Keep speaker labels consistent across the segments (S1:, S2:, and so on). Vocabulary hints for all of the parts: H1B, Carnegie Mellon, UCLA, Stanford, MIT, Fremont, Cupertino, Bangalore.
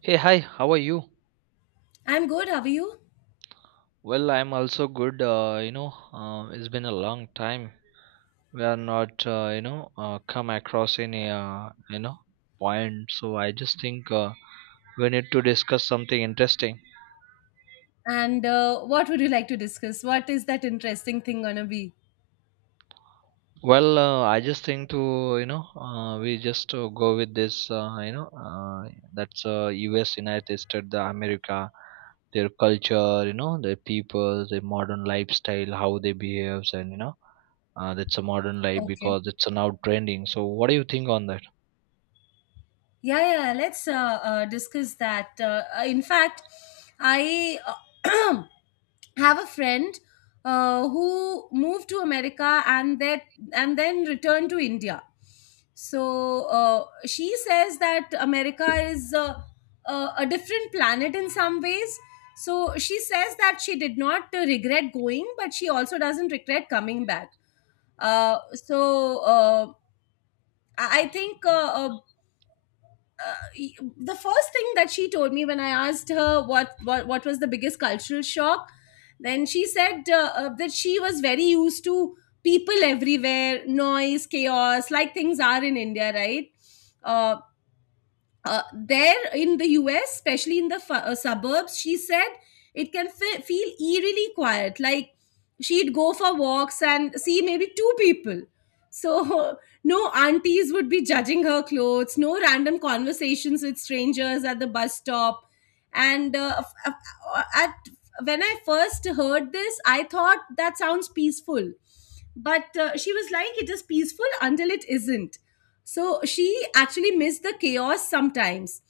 S1: Hey, hi, how are you?
S2: I'm good. How are you?
S1: Well, I'm also good. It's been a long time. We are not, come across any, you know, point. So I just think we need to discuss something interesting.
S2: And what would you like to discuss? What is that interesting thing gonna be?
S1: Well, I just think to we just go with this, that's U.S., United States, the America, their culture, you know, their people, their modern lifestyle, how they behaves, and that's a modern life
S2: Okay.
S1: because it's now trending. So what do you think on that?
S2: Yeah, yeah, let's discuss that. In fact, I have a friend who moved to America and that and then returned to India. So she says that America is a different planet in some ways. So she says that she did not regret going, but she also doesn't regret coming back. Uh, so uh, I think uh, y- the first thing that she told me when I asked her what was the biggest cultural shock, then she said that she was very used to people everywhere, noise, chaos, like things are in India, right? Uh, there in the US, especially in the suburbs, she said it can feel eerily quiet. Like she'd go for walks and see maybe two people. So no aunties would be judging her clothes, no random conversations with strangers at the bus stop. And f- f- at when I first heard this, I thought that sounds peaceful. But she was like, it is peaceful until it isn't. So she actually missed the chaos sometimes.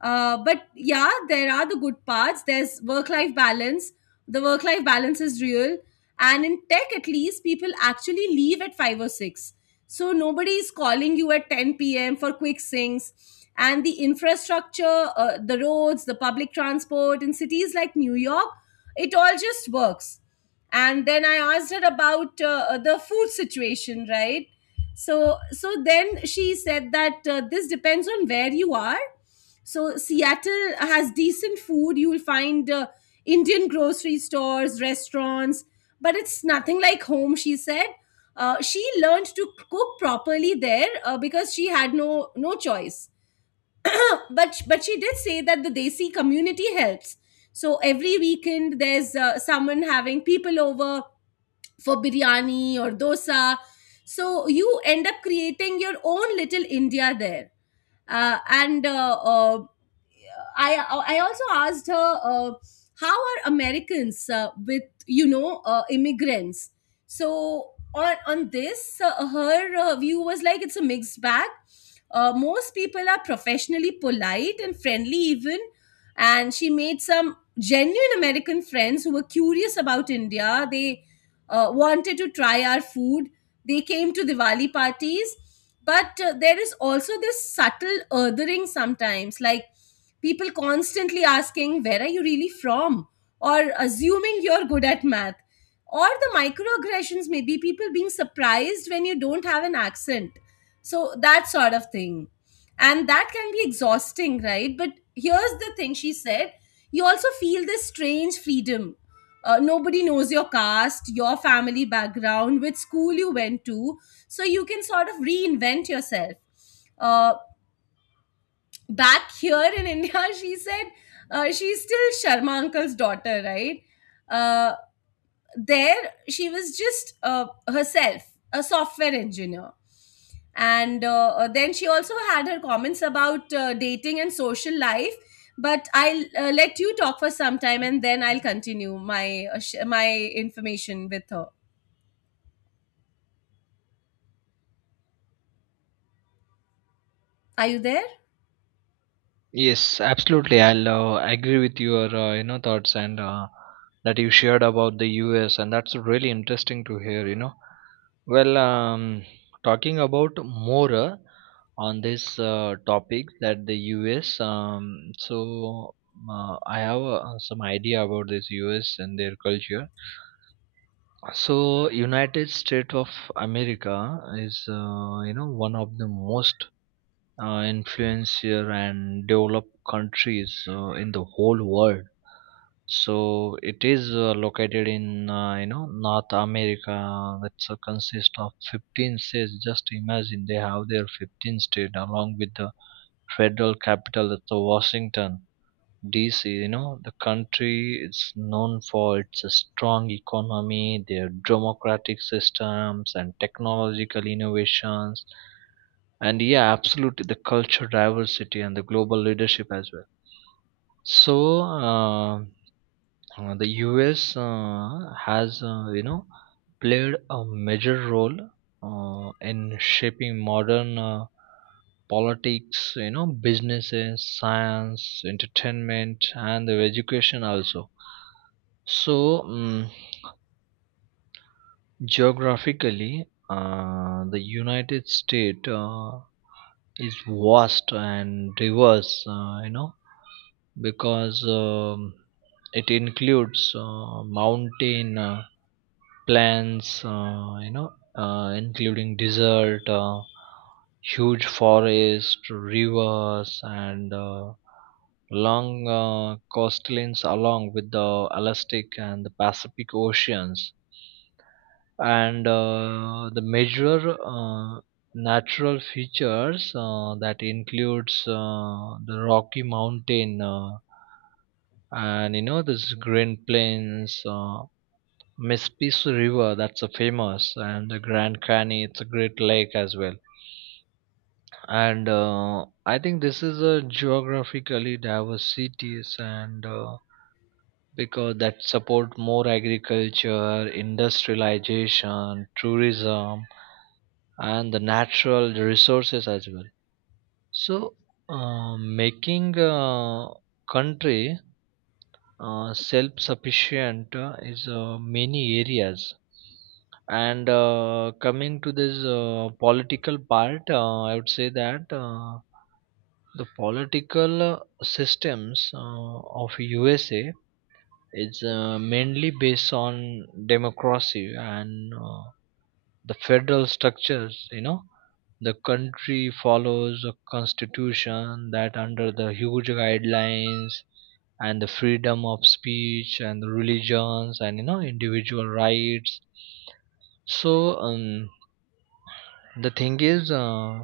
S2: But yeah, there are the good parts. There's work life balance. The work life balance is real, and in tech at least people actually leave at 5 or 6, so nobody is calling you at 10 p.m. for quick syncs. And the infrastructure, the roads, the public transport in cities like New York, it all just works. And then I asked her about the food situation, right? So then she said that this depends on where you are. So Seattle has decent food. You will find Indian grocery stores, restaurants, but it's nothing like home, she said. She learned to cook properly there because she had no choice. But she did say that the desi community helps. So every weekend there's someone having people over for biryani or dosa. So you end up creating your own little India there. Uh, and uh, uh, I, I also asked her, how are Americans with, immigrants? So on this, her view was like it's a mixed bag. Most people are professionally polite and friendly, even. And she made some genuine American friends who were curious about India. They wanted to try our food. They came to Diwali parties. But there is also this subtle othering sometimes, like people constantly asking, where are you really from? Or assuming you're good at math. Or the microaggressions, maybe people being surprised when you don't have an accent. So that sort of thing. And that can be exhausting, right? But here's the thing she said. You also feel this strange freedom. Nobody knows your caste, your family background, which school you went to. So you can sort of reinvent yourself. Uh, Back here in India, she said she's still Sharma uncle's daughter, right? Uh, there she was just herself, a software engineer. And then she also had her comments about dating and social life, but I'll let you talk for some time and then I'll continue my my information with her. Are you there?
S1: Yes, absolutely. I'll agree with your thoughts and that you shared about the US, and that's really interesting to hear. You know, well, talking about more on this topic, that the US. I have some idea about this US and their culture. So, United States of America is, one of the most influential and developed countries in the whole world. So, it is located in, North America. That's consist of 15 states. Just imagine, they have their 15 state along with the federal capital, that's Washington DC. You know, the country is known for its strong economy, their democratic systems, and technological innovations. And yeah, absolutely, the culture diversity and the global leadership as well. So the US has played a major role in shaping modern politics, you know, businesses, science, entertainment, and the education also. So mm geographically, the United States is vast and diverse, because it includes mountain, plans, including desert, huge forest, rivers, and long coastlines along with the Atlantic and the Pacific Oceans. And the major natural features that includes the Rocky Mountain, and you know, this green plains. Mespis River, that's a famous, and the Grand Canyon, it's a great lake as well. And I think this is a geographically diverse cities, and because that support more agriculture, industrialization, tourism, and the natural resources as well. So, making a country self-sufficient is many areas. And coming to this political part, I would say that the political systems of USA is mainly based on democracy and the federal structures. You know, the country follows a constitution that under the huge guidelines, and the freedom of speech and the religions, and you know, individual rights. So, the thing is,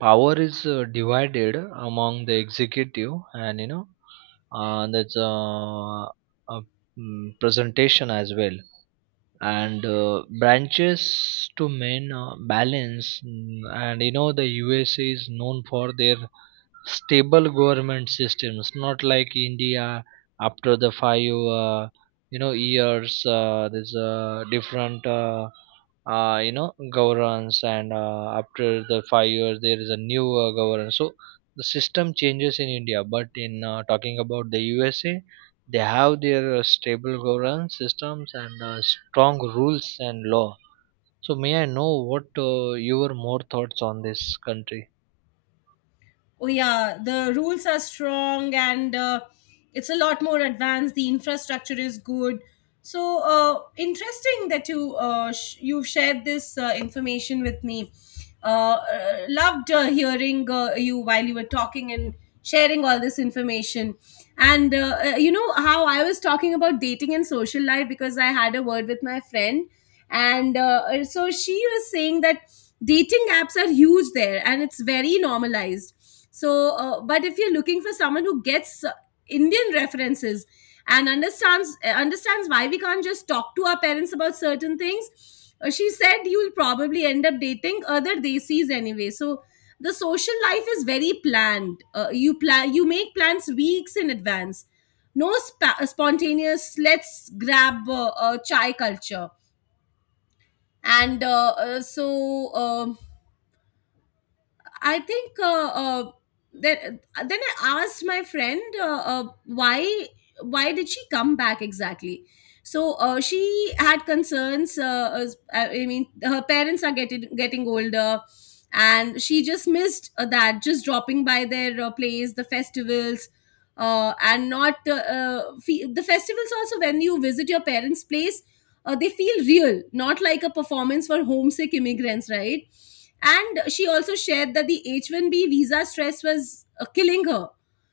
S1: power is divided among the executive, and you know, there's a mm, presentation as well, and branches to men balance, and you know, the USA is known for their stable government systems, not like India. After the five uh, years, there's a different, governance, and after the 5 years there is a new governance. So the system changes in India, but in talking about the USA, they have their stable governance systems and strong rules and law. So may I know what your more thoughts on this country?
S2: Oh yeah, the rules are strong, and it's a lot more advanced. The infrastructure is good. So interesting that you you've shared this information with me. Loved hearing you while you were talking and sharing all this information. And you know how I was talking about dating and social life, because I had a word with my friend. And so she was saying that dating apps are huge there, and it's very normalized. So but if you're looking for someone who gets Indian references and understands why we can't just talk to our parents about certain things, she said you'll probably end up dating other desis anyway. So the social life is very planned. You plan, you make plans weeks in advance. No spontaneous let's grab a chai culture. And I think then I asked my friend why did she come back exactly. So she had concerns. I mean, her parents are getting older, and she just missed that. Just dropping by their place, the festivals, and not fe- the festivals. Also, when you visit your parents' place, they feel real, not like a performance for homesick immigrants, right? And she also shared that the H 1B visa stress was killing her.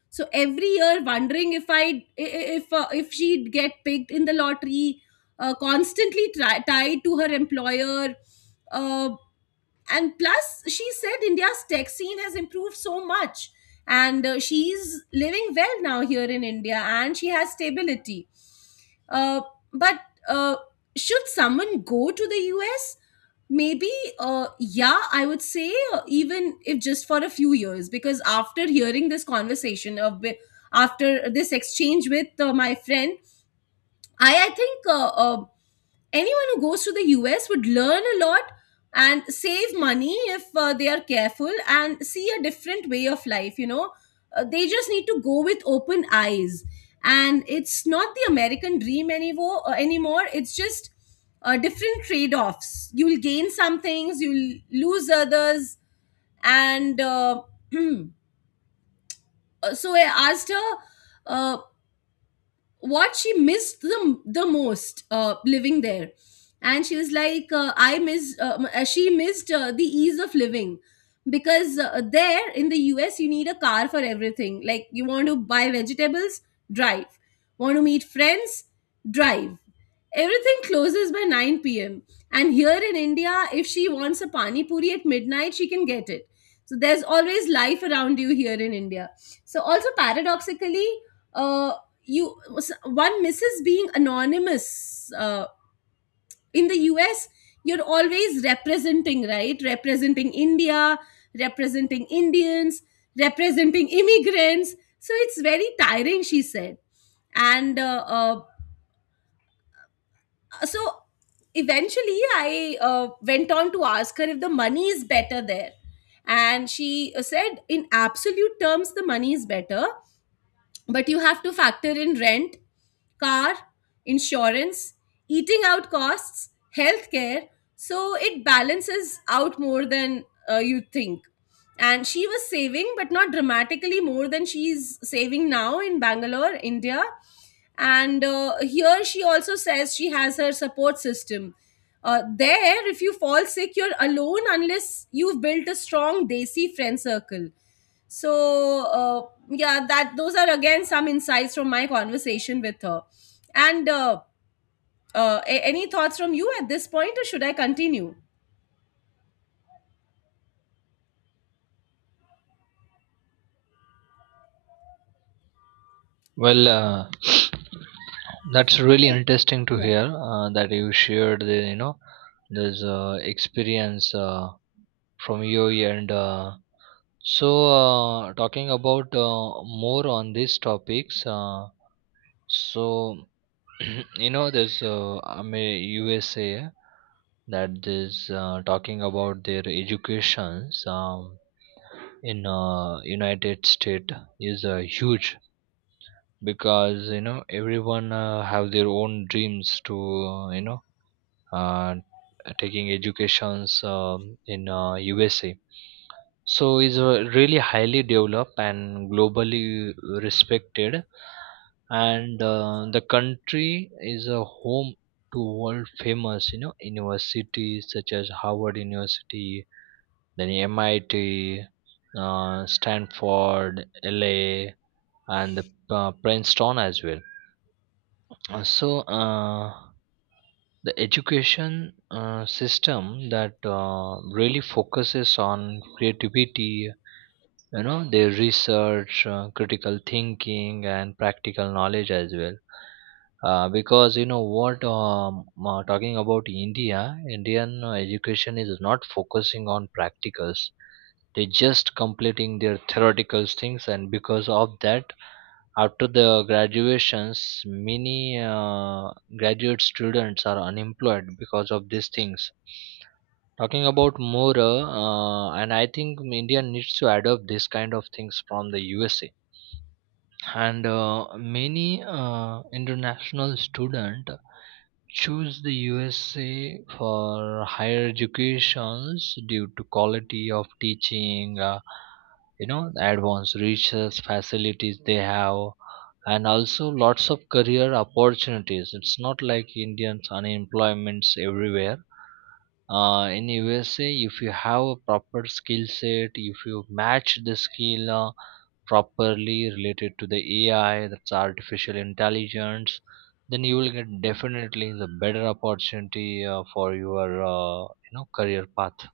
S2: So every year, wondering if I if she'd get picked in the lottery, constantly tied to her employer, uh, and plus she said India's tech scene has improved so much. And she's living well now here in India, and she has stability. uh, but uh, should someone go to the US? Maybe. Yeah, I would say even if just for a few years, because after hearing this conversation of after this exchange with my friend, I think anyone who goes to the US would learn a lot and save money if they are careful, and see a different way of life. You know, they just need to go with open eyes. And it's not the American dream anymore. It's just different trade offs. You'll gain some things, you'll lose others. And uh, so I asked her uh, what she missed the most living there. And she was like, she missed the ease of living, because there in the US you need a car for everything. Like you want to buy vegetables, drive. Want to meet friends, drive. Everything closes by 9 p.m. And here in India, if she wants a pani puri at midnight, she can get it. So there's always life around you here in India. So also paradoxically, uh, you so one misses being anonymous in the US. You're always representing, right? Representing India, representing Indians, representing immigrants. So it's very tiring, she said. And so eventually I went on to ask her if the money is better there. And she said in absolute terms the money is better, but you have to factor in rent, car, insurance, eating out costs, healthcare. So it balances out more than you think. And she was saving, but not dramatically more than she's saving now in Bangalore, India. And here she also says she has her support system. There, if you fall sick, you're alone unless you've built a strong desi friend circle. So yeah, that those are again some insights from my conversation with her. And any thoughts from you at this point, or should I continue?
S1: Well, that's really
S2: Oh,
S1: interesting to
S2: yeah.
S1: hear that you shared the, you know, this experience from your end. So Talking about more on these topics, so you know, this I mean, USA, that is talking about their educations. In United States is huge, because you know, everyone have their own dreams to uh, taking educations in USA. So is really highly developed and globally respected. And the country is a home to world famous you know, universities such as Harvard University, then MIT, Stanford, LA, and Princeton as well. Uh, so uh, the education system that really focuses on creativity. You know, they research critical thinking and practical knowledge as well, because you know what, talking about India, Indian education is not focusing on practicals. They just completing their theoretical things, and because of that, after the graduations, many graduate students are unemployed because of these things. Talking about more, and I think India needs to adopt this kind of things from the USA. And many international student choose the USA for higher educations due to quality of teaching, the advanced research facilities they have, and also lots of career opportunities. It's not like Indians unemployment's everywhere. In USA, if you have a proper skill set, if you match the skill, properly related to the AI, that's artificial intelligence, then you will get definitely the better opportunity for your career path.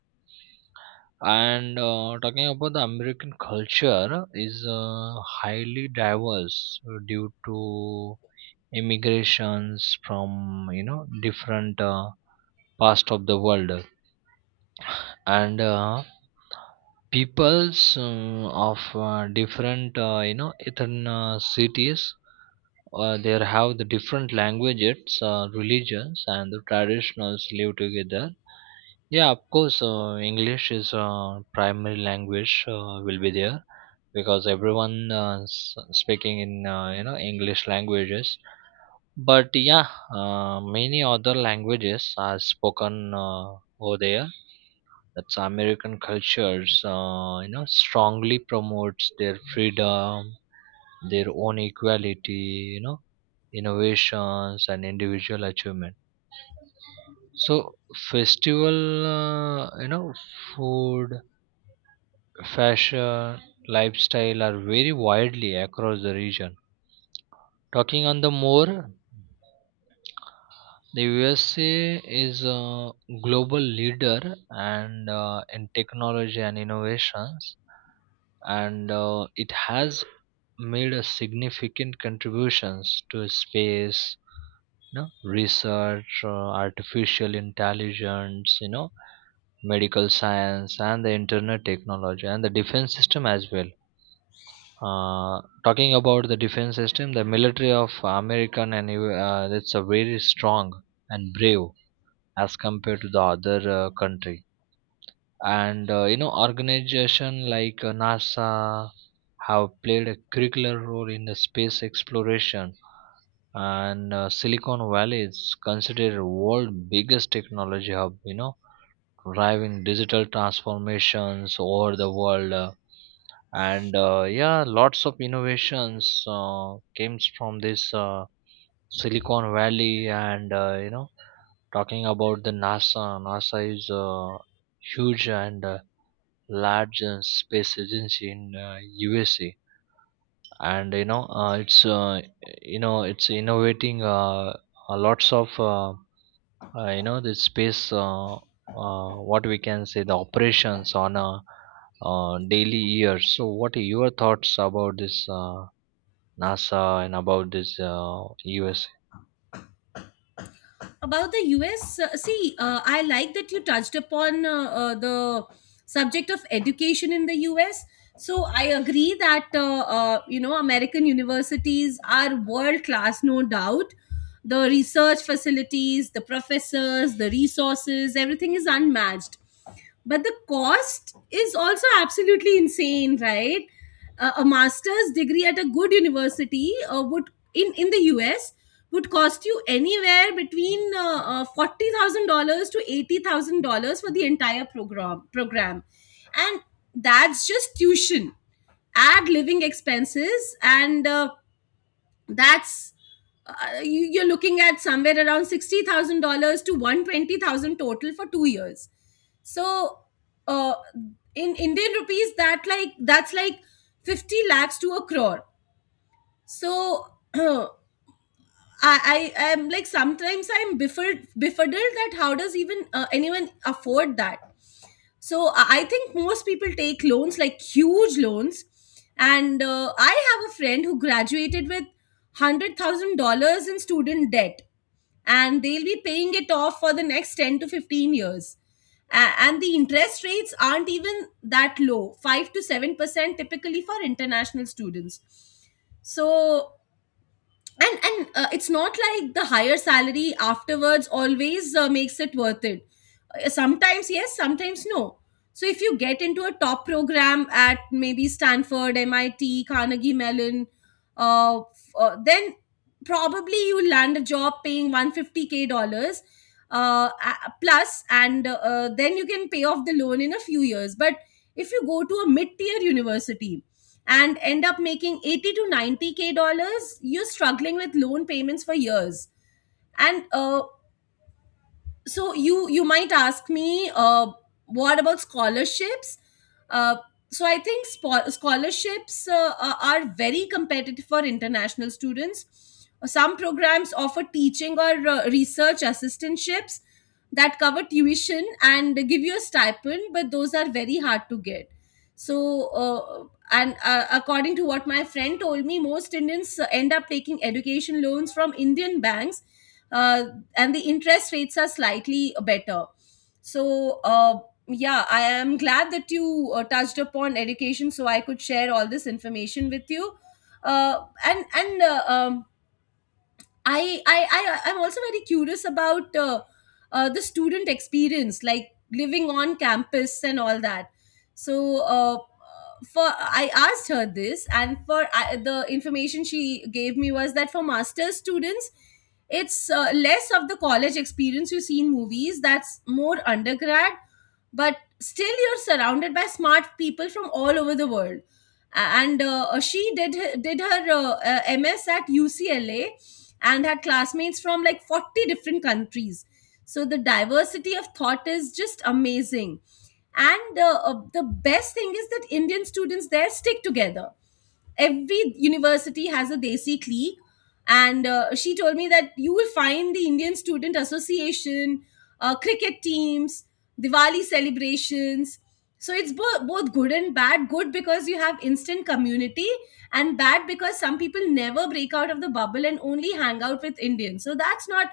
S1: And talking about, the American culture is highly diverse due to immigrations from, you know, different parts of the world. And peoples of different, ethnic cities, they have the different languages, religions, and the traditionals live together. Yeah, of course, English is primary language will be there, because everyone speaking in, English languages. But yeah, many other languages are spoken over there. That's American cultures, strongly promotes their freedom, their own equality, you know, innovations and individual achievement. So festival, uh, you know food, fashion, lifestyle are very widely across the region. Talking on the more, the USA is a global leader, and in technology and innovations. And it has made a significant contributions to space, you know, research, artificial intelligence, you know, medical science and the internet technology and the defense system as well. Talking about the defense system, the military of American and that's a very strong and brave as compared to the other country. And you know, organization like NASA have played a curricular role in the space exploration. And Silicon Valley is considered world biggest technology hub, you know, driving digital transformations over the world. And yeah, lots of innovations came from this Silicon Valley. And talking about the NASA, NASA is huge and large space agency in USA. And you know, it's innovating, lots of, the space, what we can say, the operations on a daily year. So what are your thoughts about this NASA and about this US?
S2: About the US, see, I like that you touched upon the subject of education in the US. So I agree that you know, American universities are world class, no doubt. The research facilities, the professors, the resources, everything is unmatched. But the cost is also absolutely insane, right? A master's degree at a good university would in the US would cost you anywhere between $40,000 to $80,000 for the entire program. And that's just tuition. Add living expenses, and that's you're looking at somewhere around $60,000 to 120,000 total for 2 years. So uh, in Indian rupees, that's like 50 lakhs to a crore. So I, I am like sometimes I'm befuddled that how does even anyone afford that. So I think most people take loans, like huge loans. And I have a friend who graduated with $100,000 in student debt, and they'll be paying it off for the next 10 to 15 years. And the interest rates aren't even that low. 5 to 7% typically for international students. So and it's not like the higher salary afterwards always makes it worth it. Sometimes yes, sometimes no. So if you get into a top program at maybe Stanford, MIT, Carnegie Mellon, then probably you land a job paying 150K dollars, plus, and then you can pay off the loan in a few years. But if you go to a mid tier university and end up making 80 to 90K dollars, you're struggling with loan payments for years. And So you might ask me, what about scholarships? uh, so I think scholarships are very competitive for international students. Some programs offer teaching or research assistantships that cover tuition and give you a stipend, but those are very hard to get. so uh, and According to what my friend told me, most Indians end up taking education loans from Indian banks. uh, and the interest rates are slightly better. so uh, yeah, I am glad that you touched upon education so I could share all this information with you. uh, and I'm also very curious about the student experience, like living on campus and all that. So uh, for I asked her this, and for I, the information she gave me was that for master's students, it's less of the college experience you see in movies. That's more undergrad, but still you're surrounded by smart people from all over the world. And She did her MS at UCLA and had classmates from like 40 different countries. So the diversity of thought is just amazing. And The best thing is that Indian students there stick together. Every university has a desi clique, and she told me that you will find the Indian Student Association, cricket teams, Diwali celebrations. So it's both good and bad. Good because you have instant community, and bad because some people never break out of the bubble and only hang out with Indians. So that's not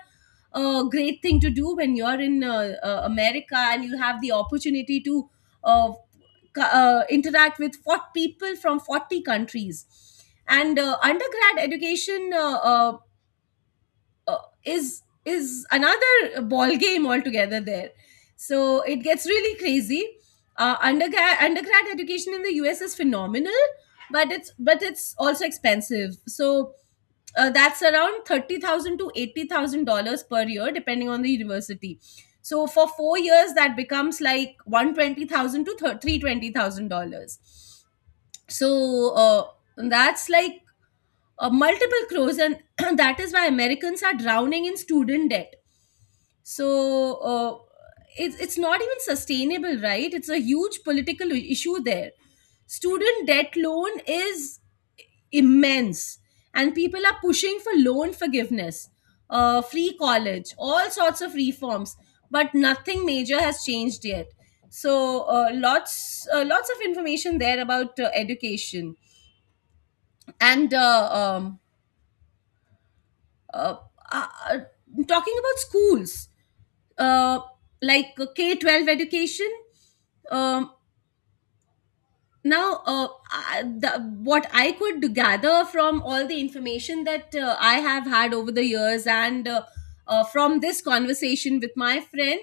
S2: a great thing to do when you're in America and you have the opportunity to uh, interact with 40 people from 40 countries. And Undergrad education is another ball game altogether there. So it gets really crazy. Undergrad education in the US is phenomenal, but it's also expensive. So, that's around $30,000 to $80,000 per year, depending on the university. So for 4 years, that becomes like $120,000 to $320,000. so uh, that's like multiple crores, and that is why Americans are drowning in student debt. so uh, it's not even sustainable, right? It's a huge political issue there. Student debt loan is immense, and people are pushing for loan forgiveness, free college, all sorts of reforms, but nothing major has changed yet. Lots of information there about education. And uh, uh, uh, Talking about schools, uh, like K 12 education, um, now what I could gather from all the information that I have had over the years, and from this conversation with my friend,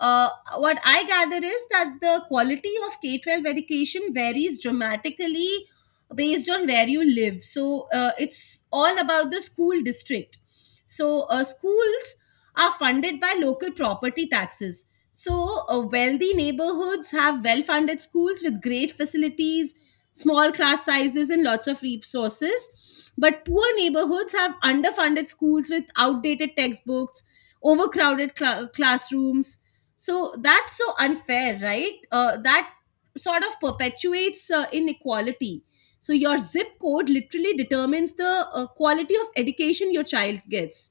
S2: uh, what I gather is that the quality of K-12 education varies dramatically based on where you live. It's all about the school district. Schools are funded by local property taxes. Wealthy neighborhoods have well funded schools with great facilities, small class sizes, and lots of resources. But poor neighborhoods have underfunded schools with outdated textbooks, overcrowded classrooms. So, that's so unfair, right? That sort of perpetuates inequality. So, your zip code literally determines the quality of education your child gets,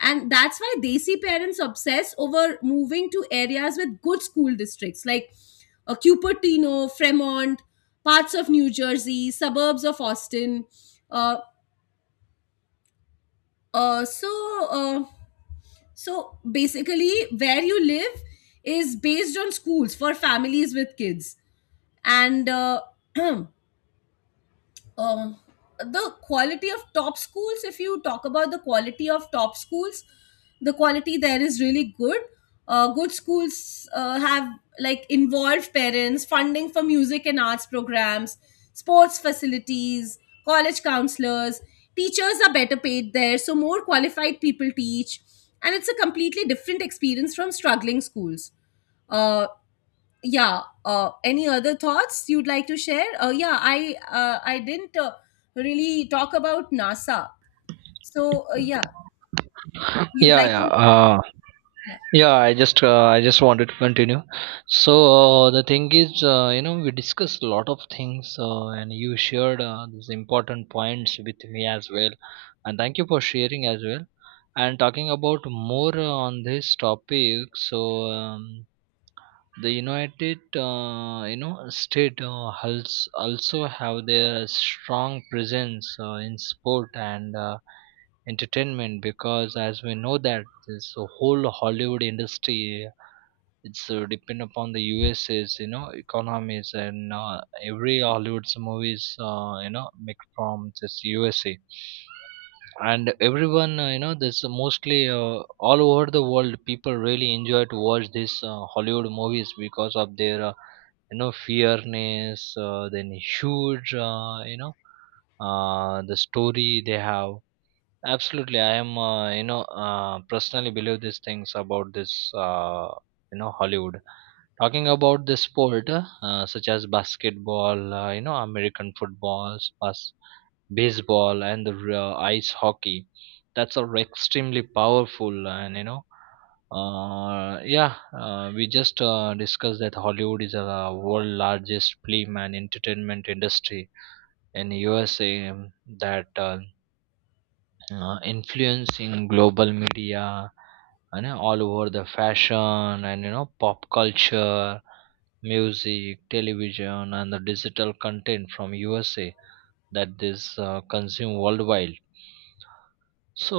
S2: and that's why desi parents obsess over moving to areas with good school districts like Cupertino, Fremont, parts of New Jersey, suburbs of Austin. uh, uh, so uh, so basically, where you live is based on schools for families with kids. And um, the quality of top schools, if you talk about the quality of top schools, the quality there is really good. Good schools have, like, involved parents, funding for music and arts programs, sports facilities, college counselors. Teachers are better paid there, so more qualified people teach, and it's a completely different experience from struggling schools. uh, yeah, any other thoughts you'd like to share? Yeah, I didn't really talk about NASA. Yeah, you'd
S1: yeah
S2: like
S1: yeah
S2: to?
S1: uh,
S2: Yeah,
S1: yeah I just, I just wanted to continue. So the thing is, we discussed a lot of things, and you shared these important points with me as well, and thank you for sharing as well. And talking about more on this topic, so, um, the United, state also have their strong presence in sport and entertainment, because as we know, that this whole Hollywood industry, it's depend upon the USA's, you know, economies. And every Hollywood's movies, make from this USA. And everyone, this mostly, all over the world, people really enjoy to watch these Hollywood movies because of their, fairness, then huge, the story they have. Absolutely, I am, personally believe these things about this, Hollywood. Talking about the sport, such as basketball, American footballs, baseball, and ice hockey, that's all extremely powerful. Uh, and you know yeah, we just discussed that Hollywood is a world largest film and entertainment industry in USA. That Influencing global media and all over the fashion, and you know, pop culture, music, television, and the digital content from USA, that is consumed worldwide. So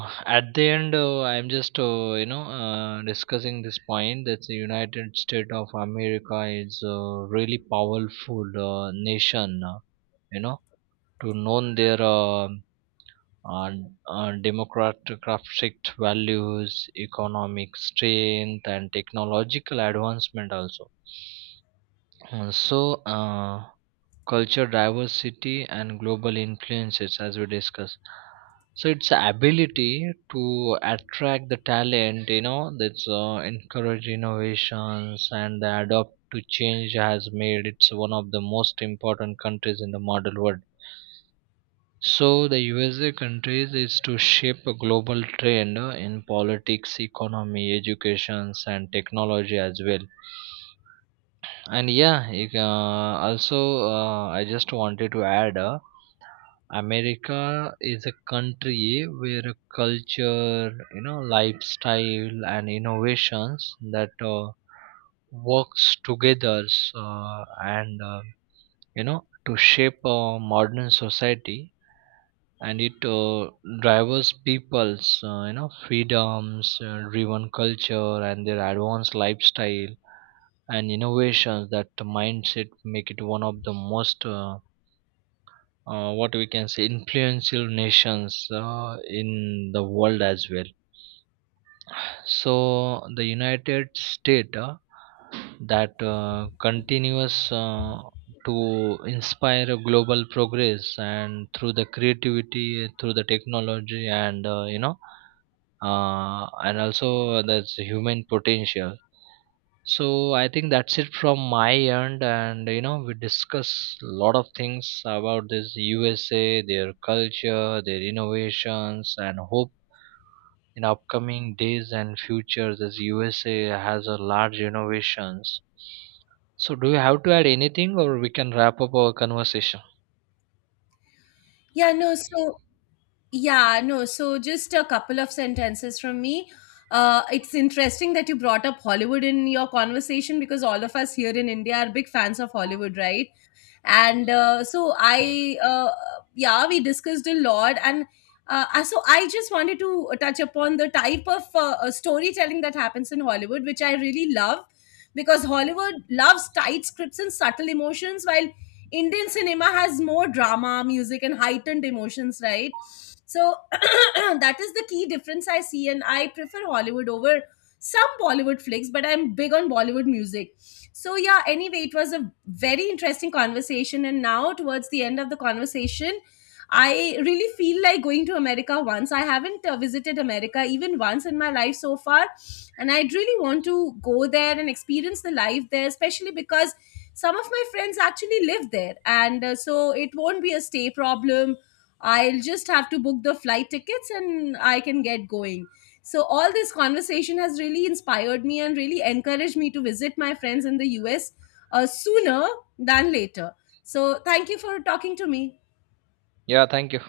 S1: at the end, I'm just, discussing this point, that the United States of America is a really powerful nation. You know, to known their, uh, democratic values, economic strength, and technological advancement also. Uh, So, uh, Culture diversity and global influences, as we discuss. So its ability to attract the talent, you know, that's encourage innovations and adopt to change, has made it's one of the most important countries in the modern world. So the USA countries is to shape a global trend in politics, economy, education, and technology as well. And yeah, it, also I just wanted to add, America is a country where culture, you know, lifestyle, and innovations that works together, uh, and uh, to shape a modern society. And it, drives people's, freedoms, driven culture, and their advanced lifestyle and innovations, that mindset, make it one of the most, what we can say, influential nations in the world as well. So the United States, that continues to inspire a global progress, and through the creativity, through the technology, and and also, there's human potential. So I think that's it from my end. And you know, we discuss a lot of things about this USA, their culture, their innovations, and hope in upcoming days and future, this USA has a large innovations. So do you have to add anything, or we can wrap up our conversation?
S2: yeah, no, so. Yeah, no, so just a couple of sentences from me. It's interesting that you brought up Hollywood in your conversation because all of us here in India are big fans of Hollywood, right? And So I, yeah, we discussed a lot. And So I just wanted to touch upon the type of storytelling that happens in Hollywood, which I really love, because Hollywood loves tight scripts and subtle emotions, while Indian cinema has more drama, music, and heightened emotions, right? So that is the key difference I see, and I prefer Hollywood over some Bollywood flicks, but I'm big on Bollywood music. So yeah, anyway, it was a very interesting conversation, and now towards the end of the conversation, I really feel like going to America once. I haven't visited America even once in my life so far, and I really want to go there and experience the life there, especially because some of my friends actually live there, and so it won't be a stay problem. I'll just have to book the flight tickets and I can get going. So all this conversation has really inspired me and really encouraged me to visit my friends in the US, sooner than later. So thank you for talking to me.
S1: Yeah, thank you.